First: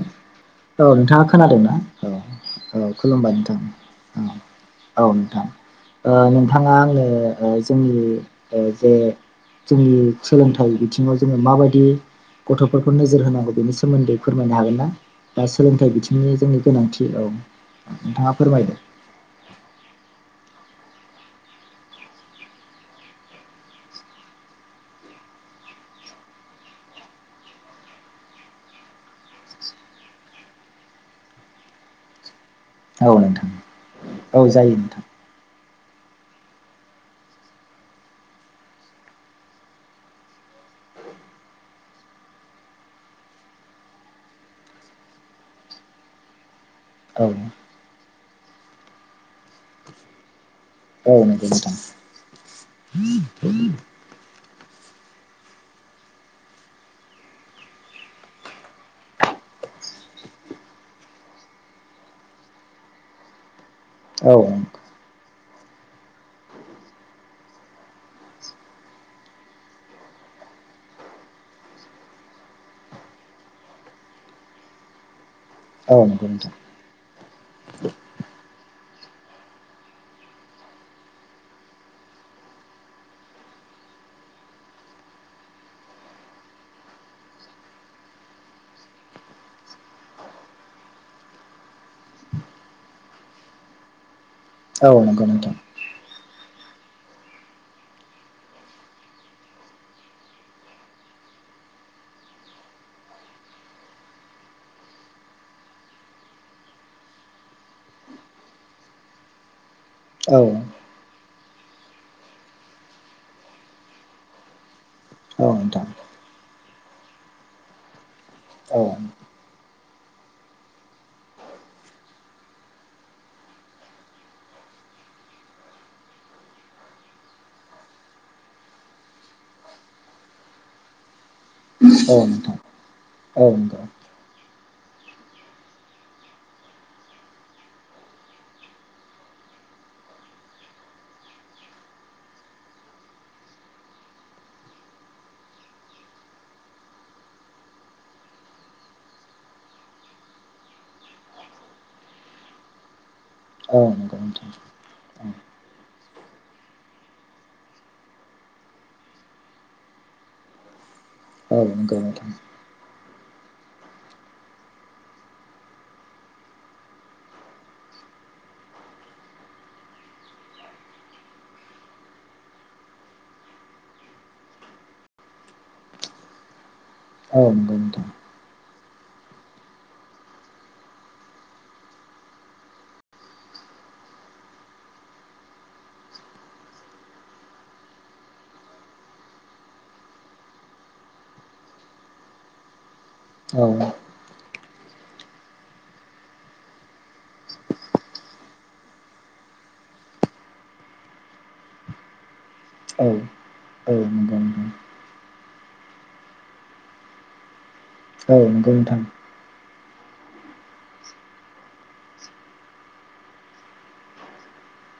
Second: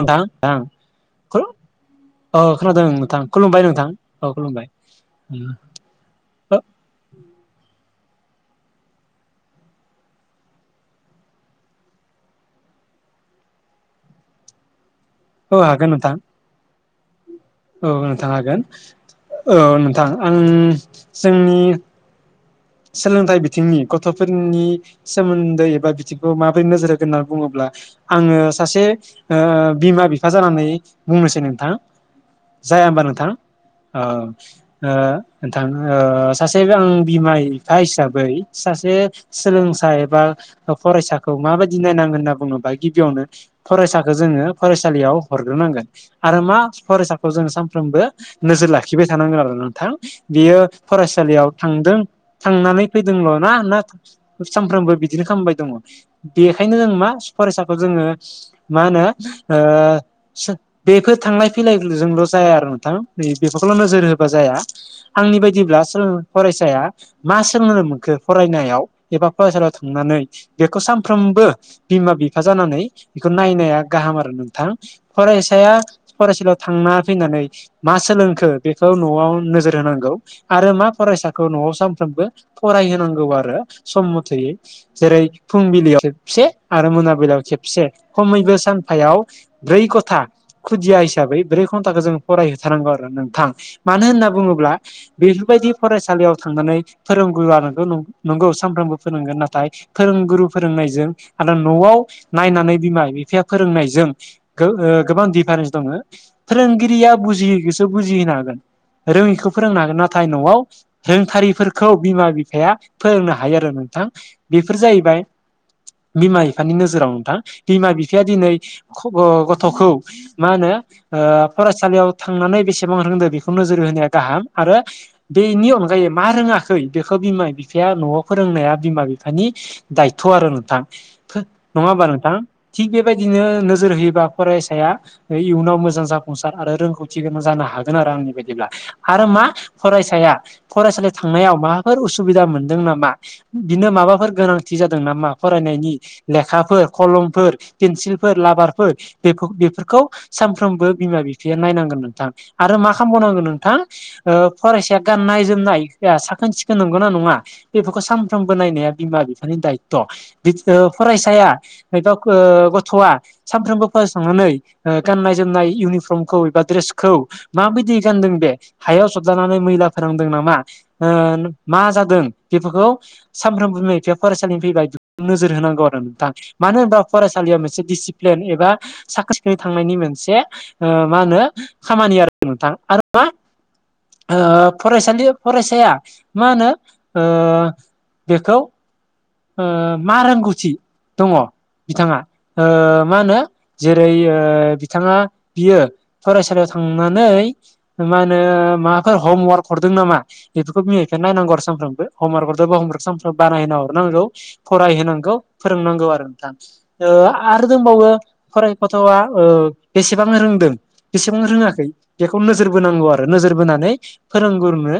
नोंथां नोंथां औ नोंथाङा खोनादोंना? औ औ खुलुमबाय नोंथां औ। औ नोंथां ओ नोंथाङा आंनो जोंनि जे जोंनि सोलोंथाइ बिथिङाव जोङो माबायदि गथ'फोरखौ नोजोर होनांगौ बेनि सोमोन्दै फोरमायनो हागोन ना? बा औ हागोन सोलोंथाइ नोंथां बिथिंनि जोंनि गोनांथि औ। औ नोंथाङा नोंथां हागोन फोरमायदो औ नोंथां आं जोंनि सोलोंथाइ बिथिंनि गथ'फोरनि सोमोन्दै एबा बिथिंखौ माबोरै नोजोर होगोन होन्ना बुङोब्ला आङो सासे ओ बिमा बिफा जानानै बुंनोसै नोंथां। जाया होमबा नोंथां ओ औ जायो ओ नोंथां नोंथां ओ सासेबो आं बिमाय हा हिसाबै सासे सोलोंसा एबा फरायसाखौ माबायदि नायनांगोन होनना बुङोबा गिबियावनो फरायसाखौ जोङो फरायसालियाव हरग्रोनांगोन। आरो मा औ फरायसाखौ जों सानफ्रोमबो नोजोर लाखिबाय थानांगोन आरो नोंथां बेयो औ नंगौ फरायसालियाव नोंथां थांदों थांनानै फैदोंल' ना ना सानफ्रोमबो बिदिनो खामबाय दङ। बेखायनो जों मा फरायसाखौ जोङो मा होनो ओ बेफोर थांलाय फैलायजोंल' जाया आरो नोंथां नै बेफोरखौल' नोजोर होबा औ औ जाया। आंनि बायदिब्ला सोलों फरायसाया मा सोलोंनो मोनखो फरायनायाव एबा फरायसालियाव थांनानै बेखौ सानफ्रोमबो बिमा बिफा जानानै बेखौ नायनाया गाहाम आरो नोंथां फरायसाया नंगौ नोंथां फरायसालियाव थांना फैनानै मा सोलोंखो बेखौ न'आव नोजोर होनांगौ आरो मा फरायसाखौ न'आव सा फ्रोमबो फरायहोनांगौ आरो सम मथेहै। जेरै फुंबिलियाव खेबसे आरो मोनाबिलियाव खेबसे खमैबो सानफायाव ब्रै खथा खुदिया हिसाबै ब्रै घन्टाखौ जों फरायहोथारनांगौ आरो नोंथां मानो होनना बुङो ब्ला औ नंगौ नोंथां बेफोरबायदि फरायसालियाव थांनानै फोरोंगुरुआ नोंखौ नंगौ सानफ्रोमबो फोरोंगोन नाथाय फोरोंगुरु फोरोंनायजों आरो न'आव नायनानै बिमा बिफाया फोरोंनायजों गो-ओ गोबां दिफारेन्स दङ फोरोंगिरिया बुजियैखोसो बुजिहोनो हागोन। रोङिखौ फोरोंनो हागोन नाथाय औ न'आव रोंथारिफोर खौ बिमा बिफाया फोरोंनो हायो आरो नोंथां बेफोर जाहैबाय औ नोंथां। बिमा बिफानि नोजोराव नोंथां बिमा बिफाया दिनै औ गथ'खौ मा होनो ओ फरायसालियाव थांनानै बेसेबां रोंदो बेखौ नोजोर होनाया गाहाम आरो बेनि अनगायै मा रोङा खै बेखौ बिमा बिफाया न'आव फोरोंनाया बिमा बिफानि दायथ' आरो नोंथां। नङा होमबा नोंथां थिग बेबायदिनो औ नंगौ नोजोर होयोबा फरायसाया इयुनाव मोजां जाफुंसार आरो रोंगौथि गोनां जानो हागोन आरो आंनि बायदिब्ला। आरो मा फरायसाया फरायसालि थांनायाव माबाफोर उसुबिदा मोनदों नामा बिदिनो माबाफोर गोनांथि जादों नामा फरायनायनि लेखाफोर, कलमफोर, पेन्सिलफोर, लाबारफोर बे बेफोरखौ सानफ्रोमबो बिमा बिफाया नायनांगोन नोंथां आरो मा खामबावनांगोन नों थां औ नंगौ ओ नोंथां फरायसाया औ गाननाय जोमनाय या साखोन सिखोन नंगौना नङा बेफोरखौ सानफ्रोमबो नायनाया बिमा बिफानि दायथ'। फरायसाया औ नंगौ नोंथां [unintelligible] गथ'आ सानफ्रोमबो फरायसा थांनानै ओ गाननाय जोमनाय इउनिफर्मखौ एबा ड्रेसखौ माबायदि गानदों बे हायाव सबजानानै मैला फोनांदों नामा ओ मा जादों बेफोरखौ सानफ्रोमबो बिमा बिफाया फरायसालिनि फैबाय बेफोरखौ नोजोर होनांगौ आरो नोंथां मानो होनबा औ फरायसालियाव नंगौ मोनसे नोंथां दिसिप्लेन एबा साखोन सिखोनै थांनायनि मोनसे मा ओ होनो खामानि आरो नोंथां आरो मा ओ फरायसालि फरायसाया मा होनो ओ बेखौ ओ मा रोंगौथि दङ बिथाङा मा होनो औ जेरै बिथाङा बियो फरायसालियाव थांनानै मा होनो माबाफोर हमवार्क हरदों नामा बेफोरखौ बिमा बिफाया नायनांगौ आरो सानफ्रोमबो हमवारक औ हरदोबा बानायना औ हरनांगौ नंगौ नोंथां [unintelligible] फाय होनांगौ फोरोंनांगौ आरो नोंथां आरो दंबावो औ नंगौ फरायफ नोंथां गथ'वा। ओ बेसेबां रोंदों? बेसेबां रोङाखै बेखौ नोजोर बोनांगौ आरो नोजोर बोनानै फोरोंगुरनो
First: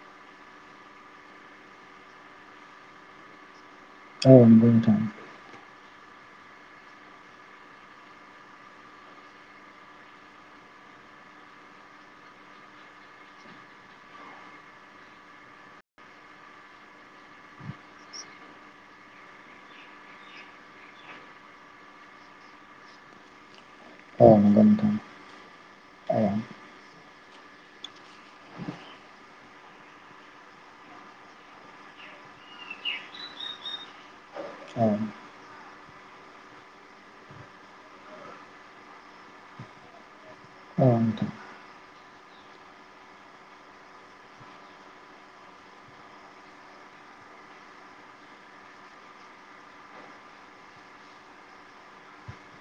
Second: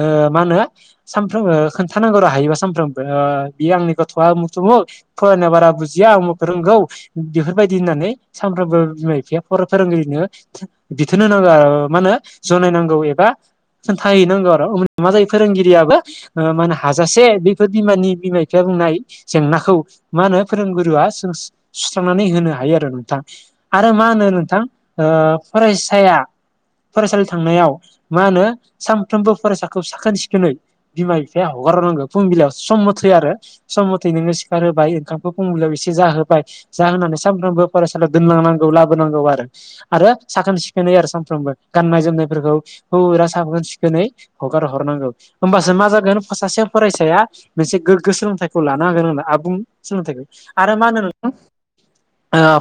ओ मा होनो सानफ्रोमबो खोन्थानांगौ र हायोबा सानफ्रामबो ओ बे आंनि गथ'आ औ उमुख नंगौ थमुख नोंथां फोरनो बारा बुजिया आं मुख रोंगौ। बेफोरबायदि होननानै सानफ्रोमबो बिमा बिफाया फोरोंगिरिनो बिथोन होनांगो मा होनो जनायनांगौ एबा खोनन्थाहैनांगौ आरो मा जायो फोरोंगिरियाबो ओ मानो हाजासे बेफोर बिमानि बिमा बिफाया बुंनाय जेंनाखौ मा होनो फोरोंगुरु आ [unintelligible] सुस्रांनानै होनो हायो आरो नोंथां। आरो मा होनो औ नोंथां नंगौ ओ फरायसाया। औ फरायसालि थांनायाव मा होनो सानफ्रोमबो फरायसाखौ साखोन सिखोनै बिमा बिफाया हगारनांगौ फुंबिलाइ सम मथै आरो सम मथै नोङो सिखार औ होबाय ओंखामखौ फुंबिलियाव एसे जाहोबाय जाहोनानै सानफ्रोमबो फरायसालियाव दोननांनांगौ लाबोनांगौ आरो आरो साखोन औ सिखोनै आरो नोंथां सानफ्रोमबो गाननाय जोमनायफोरखौ फुरा साखोन सिखोनै हगार हरनांगौ होमबासो मा जागोन सासे फरायसाया मोनसे गोग्गो सोलोंथाइखौ लानो हागोन होनना आबुं सोलोंथाइखौ आरो मा होनो नोंथां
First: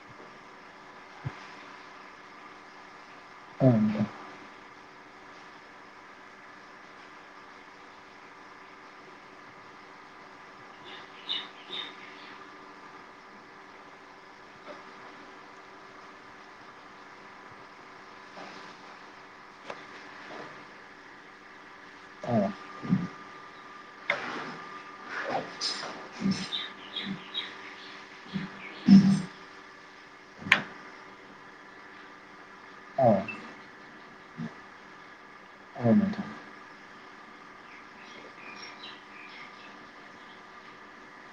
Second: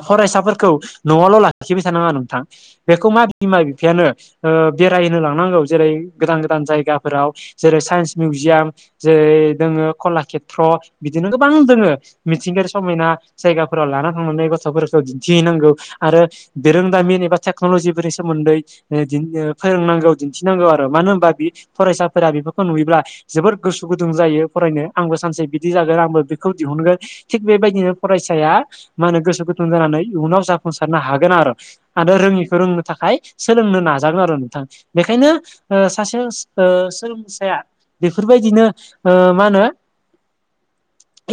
फरायसाफोरखौ न'आवल' लाखिबाय थानाङा नोंथां बेखौ मा बिमा औ बिफायानो नोंथां बेरायो लांनांगौ जेरै गोदान गोदान जायगाफोराव जेरै साइन्स मिउजियाम जेरै दोङो कलाषेत्र बिदिनो गोबां दोङो मिथिंगायारि समायना जायगाफोराव लाना थांनानै गथ'फोरखौ दिन्थिहैनांगौ आरो बिरोंदामिन एबा टेक्न'लजिफोरनि सोमोन्दै [unintelligible] फोरोंनांगौ दिन्थिनांगौ आरो मानो होनबा [unintelligible] फरायसाफोरा औ बेफोरखौ नुयोब्ला जोबोद गोसो गुदुं जायो फरायनो। आंबो सानसे बिदि जागोन आंबो बेखौ दिहुनगोन थिग बेबायदिनो फरायसाया माने गोसो गुदुं जानानै इयुनाव जाफुंसारनो हागोन आरो आरो रोंङिखौ रोंनो औ थाखाय सोलोंनो नाजागोन आरो नोंथां बेखायनो ओ औ सासे नोंथां ओ सोलोंसाया बेफोरबायदिनो ओ मा होनो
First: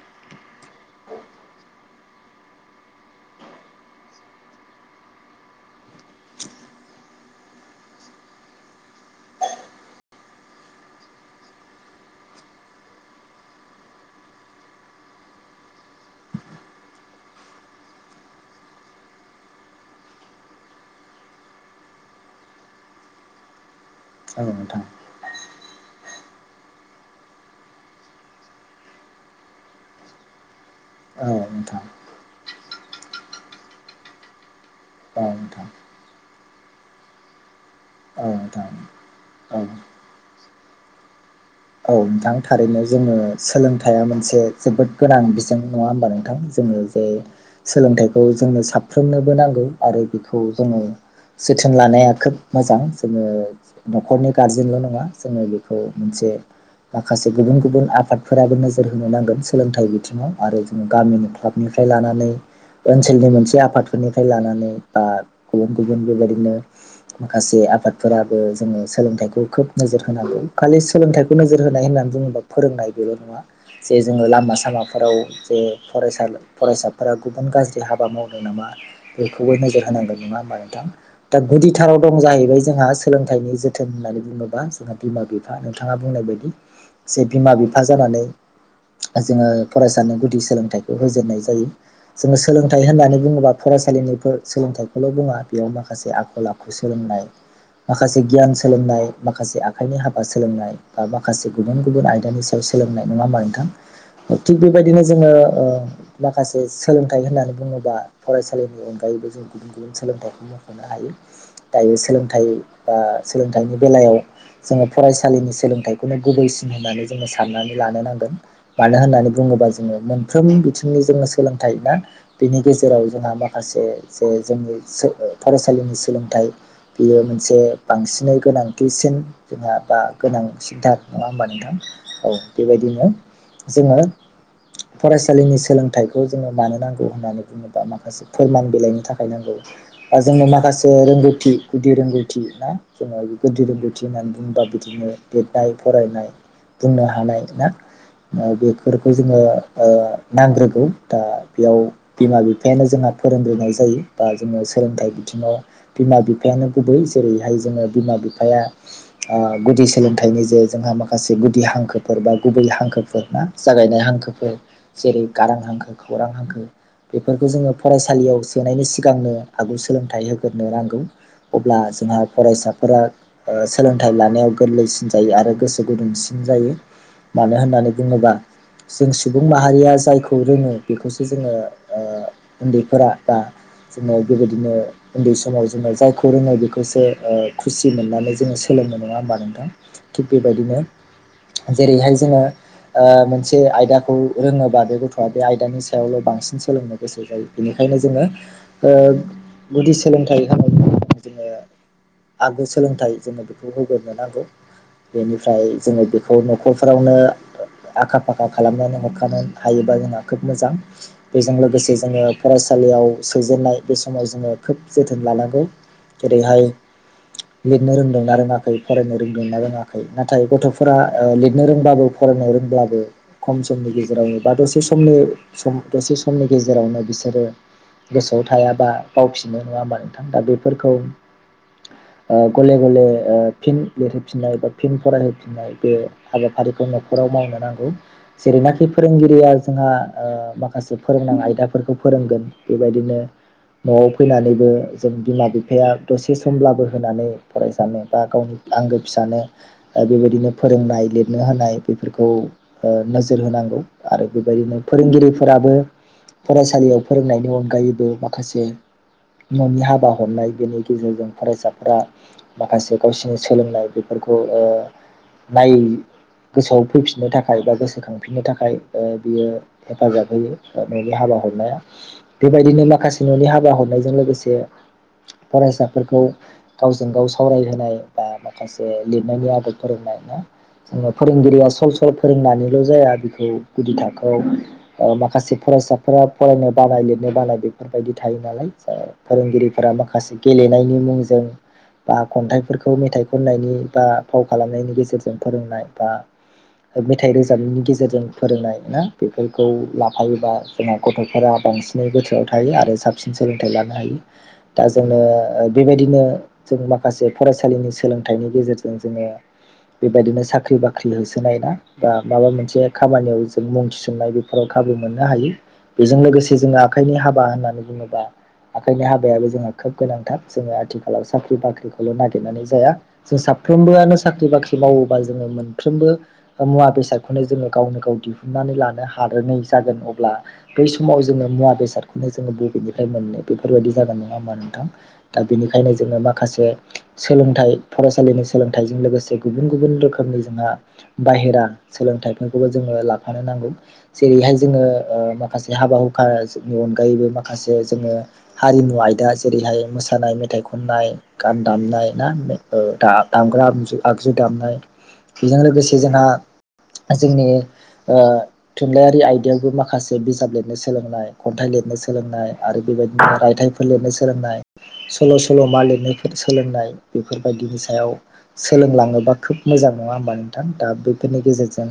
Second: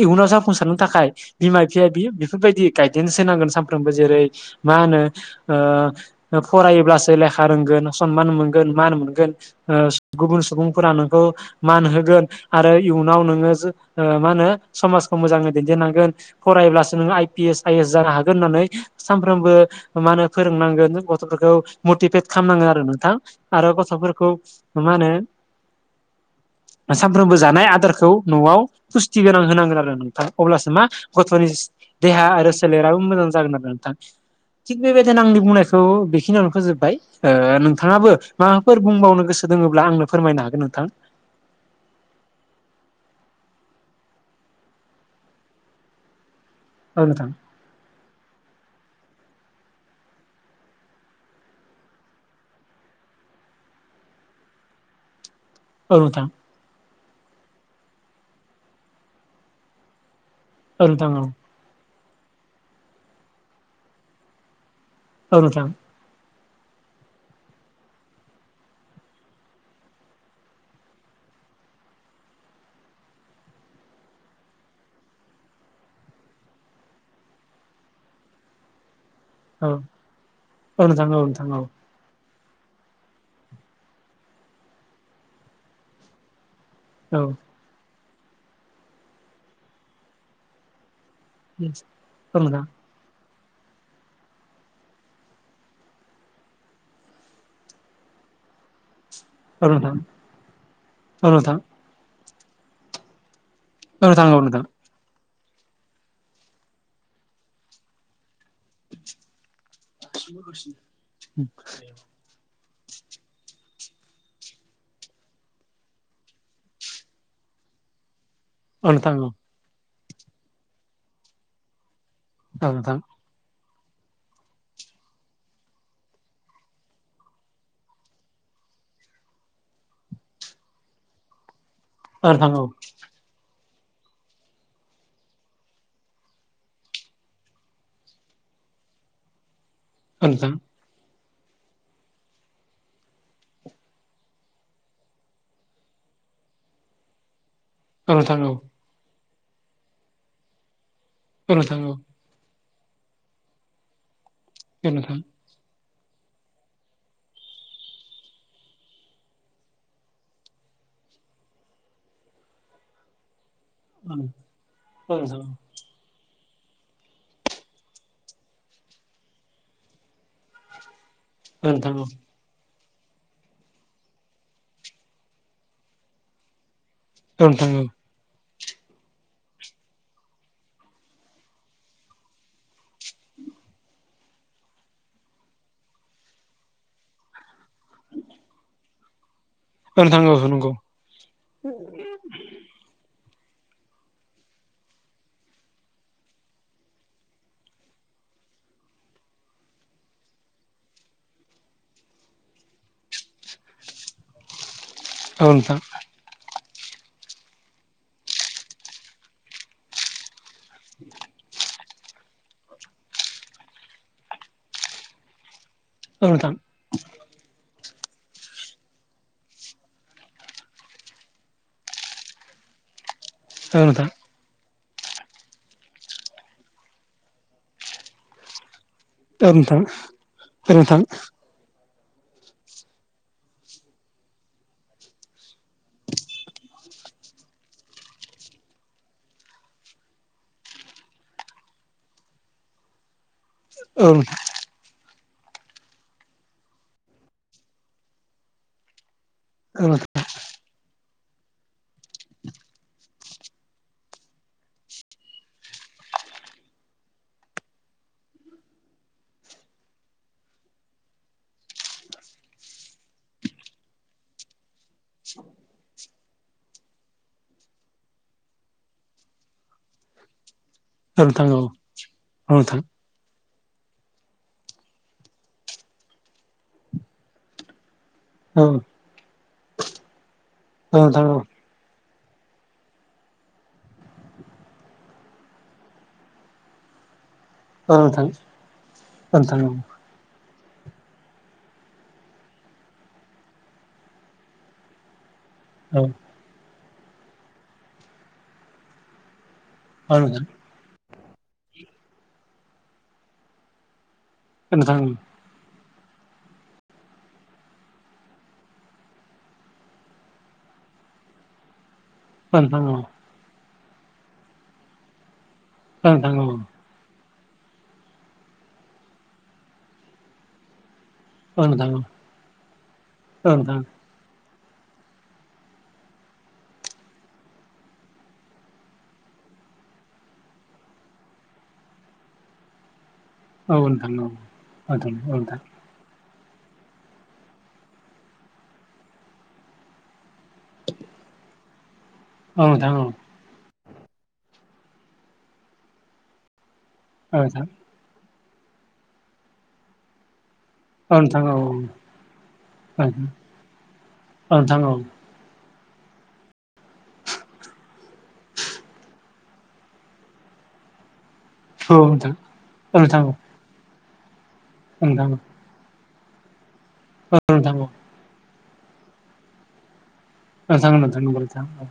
इयुनाव जाफुंसारनो थाखाय। बिमा बिफाया बियो बेफोरबायदि गायदेन्स होनांगोन सानफ्रोमबो जेरै मा होनो ओ ओ फरायोब्लासो लेखा रोंगोन सनमान मोनगोन मान मोनगोन ओ गुबुन सुबुंफोरा नोंखौ मान होगोन आरो इयुनाव नोंङो जों मा होनो समाजखौ मोजांङै दैदेननांगोन फरायब्लासो नोंङो I P S I S जानो हागोन होननानै सानफ्रोमबो मा होनो फोरोंनांगोन गथ'फोरखौ मटिभेट खालाम नांगोन आरो नोंथां आरो गथ'फोरखौ औ नोंथां औ [unintelligible] नोंथां मा होनो सानफ्रामबो जानाय दारखौ न'आव पुस्थि गोनां होनांगोन आरो नोंथां अब्लासो मा औ गथ'नि नोंथां देहा आरो सोलेराबो मोजां जागोन नोंथां। थिग बेबायदिनो औ आंनि बुंनायखौ बेखिनियावनो फोजोबबाय नोंथांङाबो नोंथां माबाफोर बुंबावनो गोसो औ दोङोब्ला आंनो फोरमायनो हागोन नोंथां? औ नोंथां थारैनो जोङो सोलोंथाइया मोनसे जोबोद गोनां बिजों नङा होमबा नोंथां? ओ औ जे नोंथां सोलोंथाइखौ जोंनो साफ्रोमनोबो नांगौ आरो बेखौ जोंङो जोथोन लानाया खोब मोजां जोंङो न'खरनि गारजेनल' नङा जोङो [unintelligible] खौ औ नोंथां मोनसे माखासे गुबुन गुबुन आफादफोराबो नोजोर होनो नांगोन सोलोंथाइ बिथिङाव आरो जोंङो औ नोंथां औ गामिनि क्लाब [unintelligible] फ्राय लानानै ओनसोलनि मोनसे आफादफोरनिफ्राय लानानै बा औ नोंथां गुबुन गुबुन जों बेबायदिनो माखासे आफादफोराबो जोंङो सोलोंथाइखौ खोब नोजोर होनांनै खालि सोलोंथाइ नोजोर होनाय होननानै बुङोबा फोरोंनाय बेल' नङा। जे जोंङो लामा सामाफोराव जे फरायसाल फरायसाफोरा गुबुन गाज्रि हाबा मावदों नामा? बेखौबो औ नोजोर होनांगौ नङा ओमबा औ नोंथां औ दा नोंथां औ गुदिथाराव दं जाहैबाय जोंहा सोलोंथाइनि जोथोन होननानै बुङोबा जोंहा बिमा बिफा नोंथाङा बुंनाय बायदि औ जे बिमा बिफा जानानै जोंङो फरायसानो गुदि सोलोंथाइखौ होजेननायज जायो जों नोंथां सोलोंथाइ होननानै बुंङोबाब फरायसालिनि फो सोलोंथाइखौल' बुङा बेयाव माखासे आखल आखु सोलोंनाय माखासे गियान सोलोंनाय माखासे औ नोंथां औ नोंथां औ नोंथां औ नोंथां औ नोंथां औ नोंथां औ नोंथां औ नोंथां औ नोंथां औ नोंथां औ नोंथां औ नोंथां औ आखाइनि हाबा सोलोंनाय बा माखासे गुबुन गुबुन आयदानि सायाव सोलोंनाय नङा ओमबा नोंथां? ओ थिग बेबायदिनो जोंङो ओ माखासे सोलोंथाइ होननानै बुङोबा फरायसालिनि अनगायैबो जों गुबुन गुबुन सोलोंथाइखौ मख'नो हायो दायो सोलों थाइ बा सोलोंथाइनि बेलायाव जोंङो फरायसालिनि सोलों थाइखौनो गुबैसिन होननानै जोंङो साननानै लानो नांगोन मानो होननानै बुङोब्ला जोंङो मोन फ्रोम बिथिंनि जोंनो सोलोंथाइ मा बेनि गेजेराव जोंहा माख खासे जे जोंनि सो फरायसालिनि सोलोंथाइ बियो मोनसे बांसिनै गोनांथिसिन जोंहा बा गोनां सिथार नङा ओमबा नोंथां औ बेबायदिनो जोंङो फरायसालिनि सोलोंथाइखौ जोंनो मानो नांगौ होननानै बुङोबा माखास फोरमान बिलाइनि थाखाय नांगौ बा जोंनो माखास [unintelligible] रोंगौथि गुदि रोंगौथि ना जोंङो गुदि रोंगौथि होननानै बुङोबा बिदिनो लिरनाय फरायनाय बुंनो हानाय ना ओ बे फोरखौ जोंङो ओ नांग्रोगौ दा बेयाव बिमा बिफायानो जोंहा फोरोंग्रोनाय जायो बा जोङो सोलोंथाइ बिथिङाव बिमा बिफायानो गुबै जेरैहाय जोङो बिमा बिफाया ओ गुदिस सोलोंथाइनि जे जोंहा माखासे गुदि हांखोफोर बा गुबै हांखोफोर ना? जागायनाय हांखोफोर जेरै औ गारां हांखो खौरां हांखो बेफोरखौ जोङो फरायसालियाव सोनायनि सिगांनो आगु सोलोंथाइ होगोरनो नांगौ। अब्ला नोंथां औ जोंहा फरायसाफोरा ओ सोलोंथाइ लानायाव गोरलैसिन जायो आरो गोसो गुदुंसिन जायो औ मानो नोंथां औ होननानै बुङोबा जों सुबुं माहारिया जायखौ रोङो बेखौसो जोङो ओ उन्दैफोरा दा जोङो बेबायदिनो उन्दै समाव जोङो जायखौ रोंनाय बेखौसो ओ खुसि मोननानै जोङो सोलोंनो नङा ओमबा नोंथां औ नोंथां थिग औ नंगौ बेबायदिनो जेरैहाय जोङो ओ मोनसे आयदाखौ रोङोबा बे गथ'आ बे आयदानि सायावल' बांसिन सोलोंनो गोसो [unintelligible] बेनिखायनो जोङो ओ गुदि सोलोंथाइ होनायनि [unintelligible] जोङो आगु सोलोंथाइ जोङो बेखौ होगोरनोनांगौ औ बेनिफ्राय नोंथां जोङो बे खौ न'खरफोरावनो आखा फाखा खालामनानै हरखानो हायोबा जोङा खोब मोजां बेजों लोगोसे जोङो फरायसालियाव सोजेननाय बे समाव जोङो खोब जोथोन लानांगौ। औ नोंथां जेरैहाय लिरनो रोंदोंनाा रोङाखै फरायनो रों दोंना रोङाखै नाथाय गथ'फोरा ओ लिरनो रोंब्लाबो फरायनो रोंब्लाबो खम औ समनि नोंथां गेजेरावनो बा दसे समनि सम दसे समनि गेजेरावनो बिसोरो गोसोआव थायाबा बावफिनो नङा ओमबा नोंथां दा बेफोरखौ ओ गले गले ओ फिन लिरहोफिननाय बा फिन फरायहोफिननाय बे हाबाफारिखौ न'खराव मावनो नांगौ। जेरैनाखि फोरोंगिरिया जोंहा ओ माखासे फोरोंनां आयदाफोरखौ फोरोंगोन बेबायदिनो औ नोंथां औ न'आव फैनानैबो जों बिमा बिफाया दसे समब्लाबो होनानै फरायसानो बा गावनि आंगो फिसानो औ ओ बेबायदिनो फोरोंनाय लिरनो होनाय बेफोरखौ ओ नोजोर होनांगौ आरो बेबायदिनो फोरोंगिरिफोराबो फरायसालियाव फोरोंनायनि अनगायैबो माखासे न'नि हाबा हरनाय बेनि गेजेरजों फरायसाफोरा माखासे गावसि नि सोलोंनाय बेफोरखौ ओ नाय गोसोआव फैफिननो थाखाय बा गोसोखांफिननो थाखाय ओ बियो हेफाजाब होयो। ओ न'नि हाबा नोंथां औ हरनाया नोंथां औ नोंथां बेबायदिनो माखासे न'नि हाबा हरनायजों लोगोसे फरायसाफोरखौ गावजों गाव सावरायहोनाय बा औ माखासे लिरनायनि आदब फोरोंनाय ना औ जेनेबा नोंथां औ फोरोंगिरिया सम स्कुल फोरोंनानैल' जाया बेखौ गुदि थाखोआव ओ माखासे फरायसाफोरा फरायनो बानाय लिरनो बानाय बे औ फोरबायदि नोंथां थायो नालाय ओ औ नोंथां फोरोंगिरिफोरा औ मा खासे गेलेनायनि मुंजों बा खन्थाइफोरखौ मेथाइ खननायनि बा फाव खालामनायनि गेजेरजों फोरोंनाय बा मेथाइ रोजाबनायनि गेजेरजों फोरोंनाय ना बेफोरखौ औ नोंथां औ नोंथां लाफायोबा जोंना गथ'फोरा बांसिनै गोसोआव थायो आरो साबसिन सोलोंथाइ लानो हायो दा जोंनो औ ओ बेबायदिनो जों माखासे फरायसा लिनि सोलोंथाइनि गेजेरजों जोङो बेबायदिनो साख्रि बाख्रि होसोनाय ना बा माबा नोंथां मोनसे औ नोंथां औ नोंथां औ नोंथां औ नोंथां औ नोंथां औ नोंथां औ नोंथां औ नोंथां औ नोंथां औ नोंथां औ नोंथां औ नोंथां औ नोंथां औ नोंथां खामानियाव जों मुं थिसननाय बेफोराव खाबु मोननो हायो नोंथां बेजों नंगौ नोंथां औ नोंथां औ औ नोंथां औ लोगोसे जोंहा आखाइनि हाबा होननानै बुङोबा आखाइनि हाबायाबो जोंहा खोब गोनांथार जोङो आथि खालाव साख्रि बाख्रिखौल' नागिरनानै जाया जों साफ्रोमबो नो साख्रि बाख्रि मावोबा जोङो मोनफ्रोमबो मुवा बेसादखौनो जोङो गावनो गाव दिहुनन्नानै लानो हाग्रोनै जागोन अब्ला बै समाव जोङो मुवा बेसादखौनो जोङो बबेनिफ्राय मोननो बेफोरबायदि जागोन नङा होमबा नोंथां दा बेनिखायनो जोङो माखासे सोलोंथाइ फरायसालिनि सोलोंथाइजों लोगोसे गुबुन गुबुन रोखोमनि जोंहा बाहेरा सोलोंथाइ बेखौबो जोङो लाफानो नांगौ जेरैहाय जोङो ओ माखासे हाबा खा अनगायैबो माखासे जोङो हारिमु आयदा जेरैहाय मोसानाय मेथाइ खनाय खनाय गान दामनाय ना ओ-दा-दामग्रा आगजु दामनाय बेजों लोगोसे जोंहा जोंनि ओ थुनलाइयारि आयदायावबो माखासे बिजाब लिरनो सोलोंनाय खन्थाइ लिरनो सोलोंनाय आरो बेबायदिनो रायथाइफोर लिरनो सोलोंनाय सल' सल' मा लिरनायफोर सोलोंनाय बेफोरबायाददिनि सायाव सोलोंलाङोबा खोब मोजां नङा होमबा नों थां दा बेफोरनि गेजेरजों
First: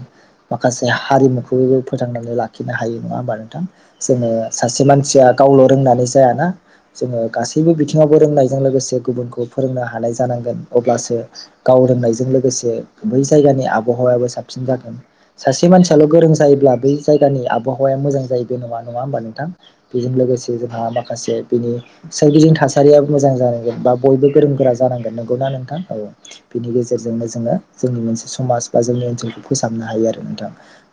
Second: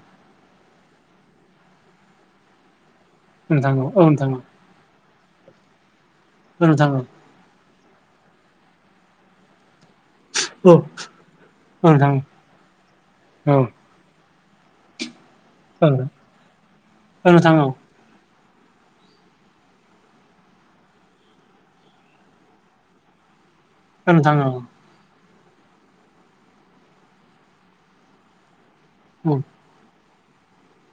माखासे हारिमुखौबो फोथांनानै लाखिनो हायो नङा होमबा नोंथां जोङो सासे मानसिया गावल' रोंनानै जायाना जोङो गासैबो बिथिङावबो रोंनायजों लोगोसे गुबुनखौ फोरोंनो हानाय जा जानांगोन अब्लासो गाव औ नोंथां औ रोंनायजों लोगोसे बै औ जायगानि आबहावा याबो साबसिन जागोन सासे औ मानसियाल' गोरों जायोब्ला बै औ जायगानि नोंथां औ आबहावाया मोजां जायो बे नङा नङा होमबा नोंथां। बेजों लोगोसे जोंहा माखासे बिनि सोरगिदि थासारियाबो मोजां जानांगोन। बा बयबो औ नोंथां औ गोरों गोरा जानांगोन नंगौना नोंथां औ बिनि गेजेरजोंनो जोङो जोंनि मोनसे समाज दा जोंनि औ ओनसोलखौ फोसाबनो हायो आरो नोंथां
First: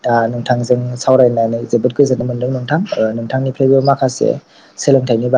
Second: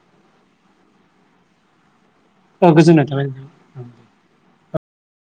दा नोंथांजों सावरायनानै जोबोद गोजोननाय मोनदों औ नोंथां गोजोननाय थाबाय नोंथां। नोंथांनिफ्रायबो माखासे सोलोंथाइनि बा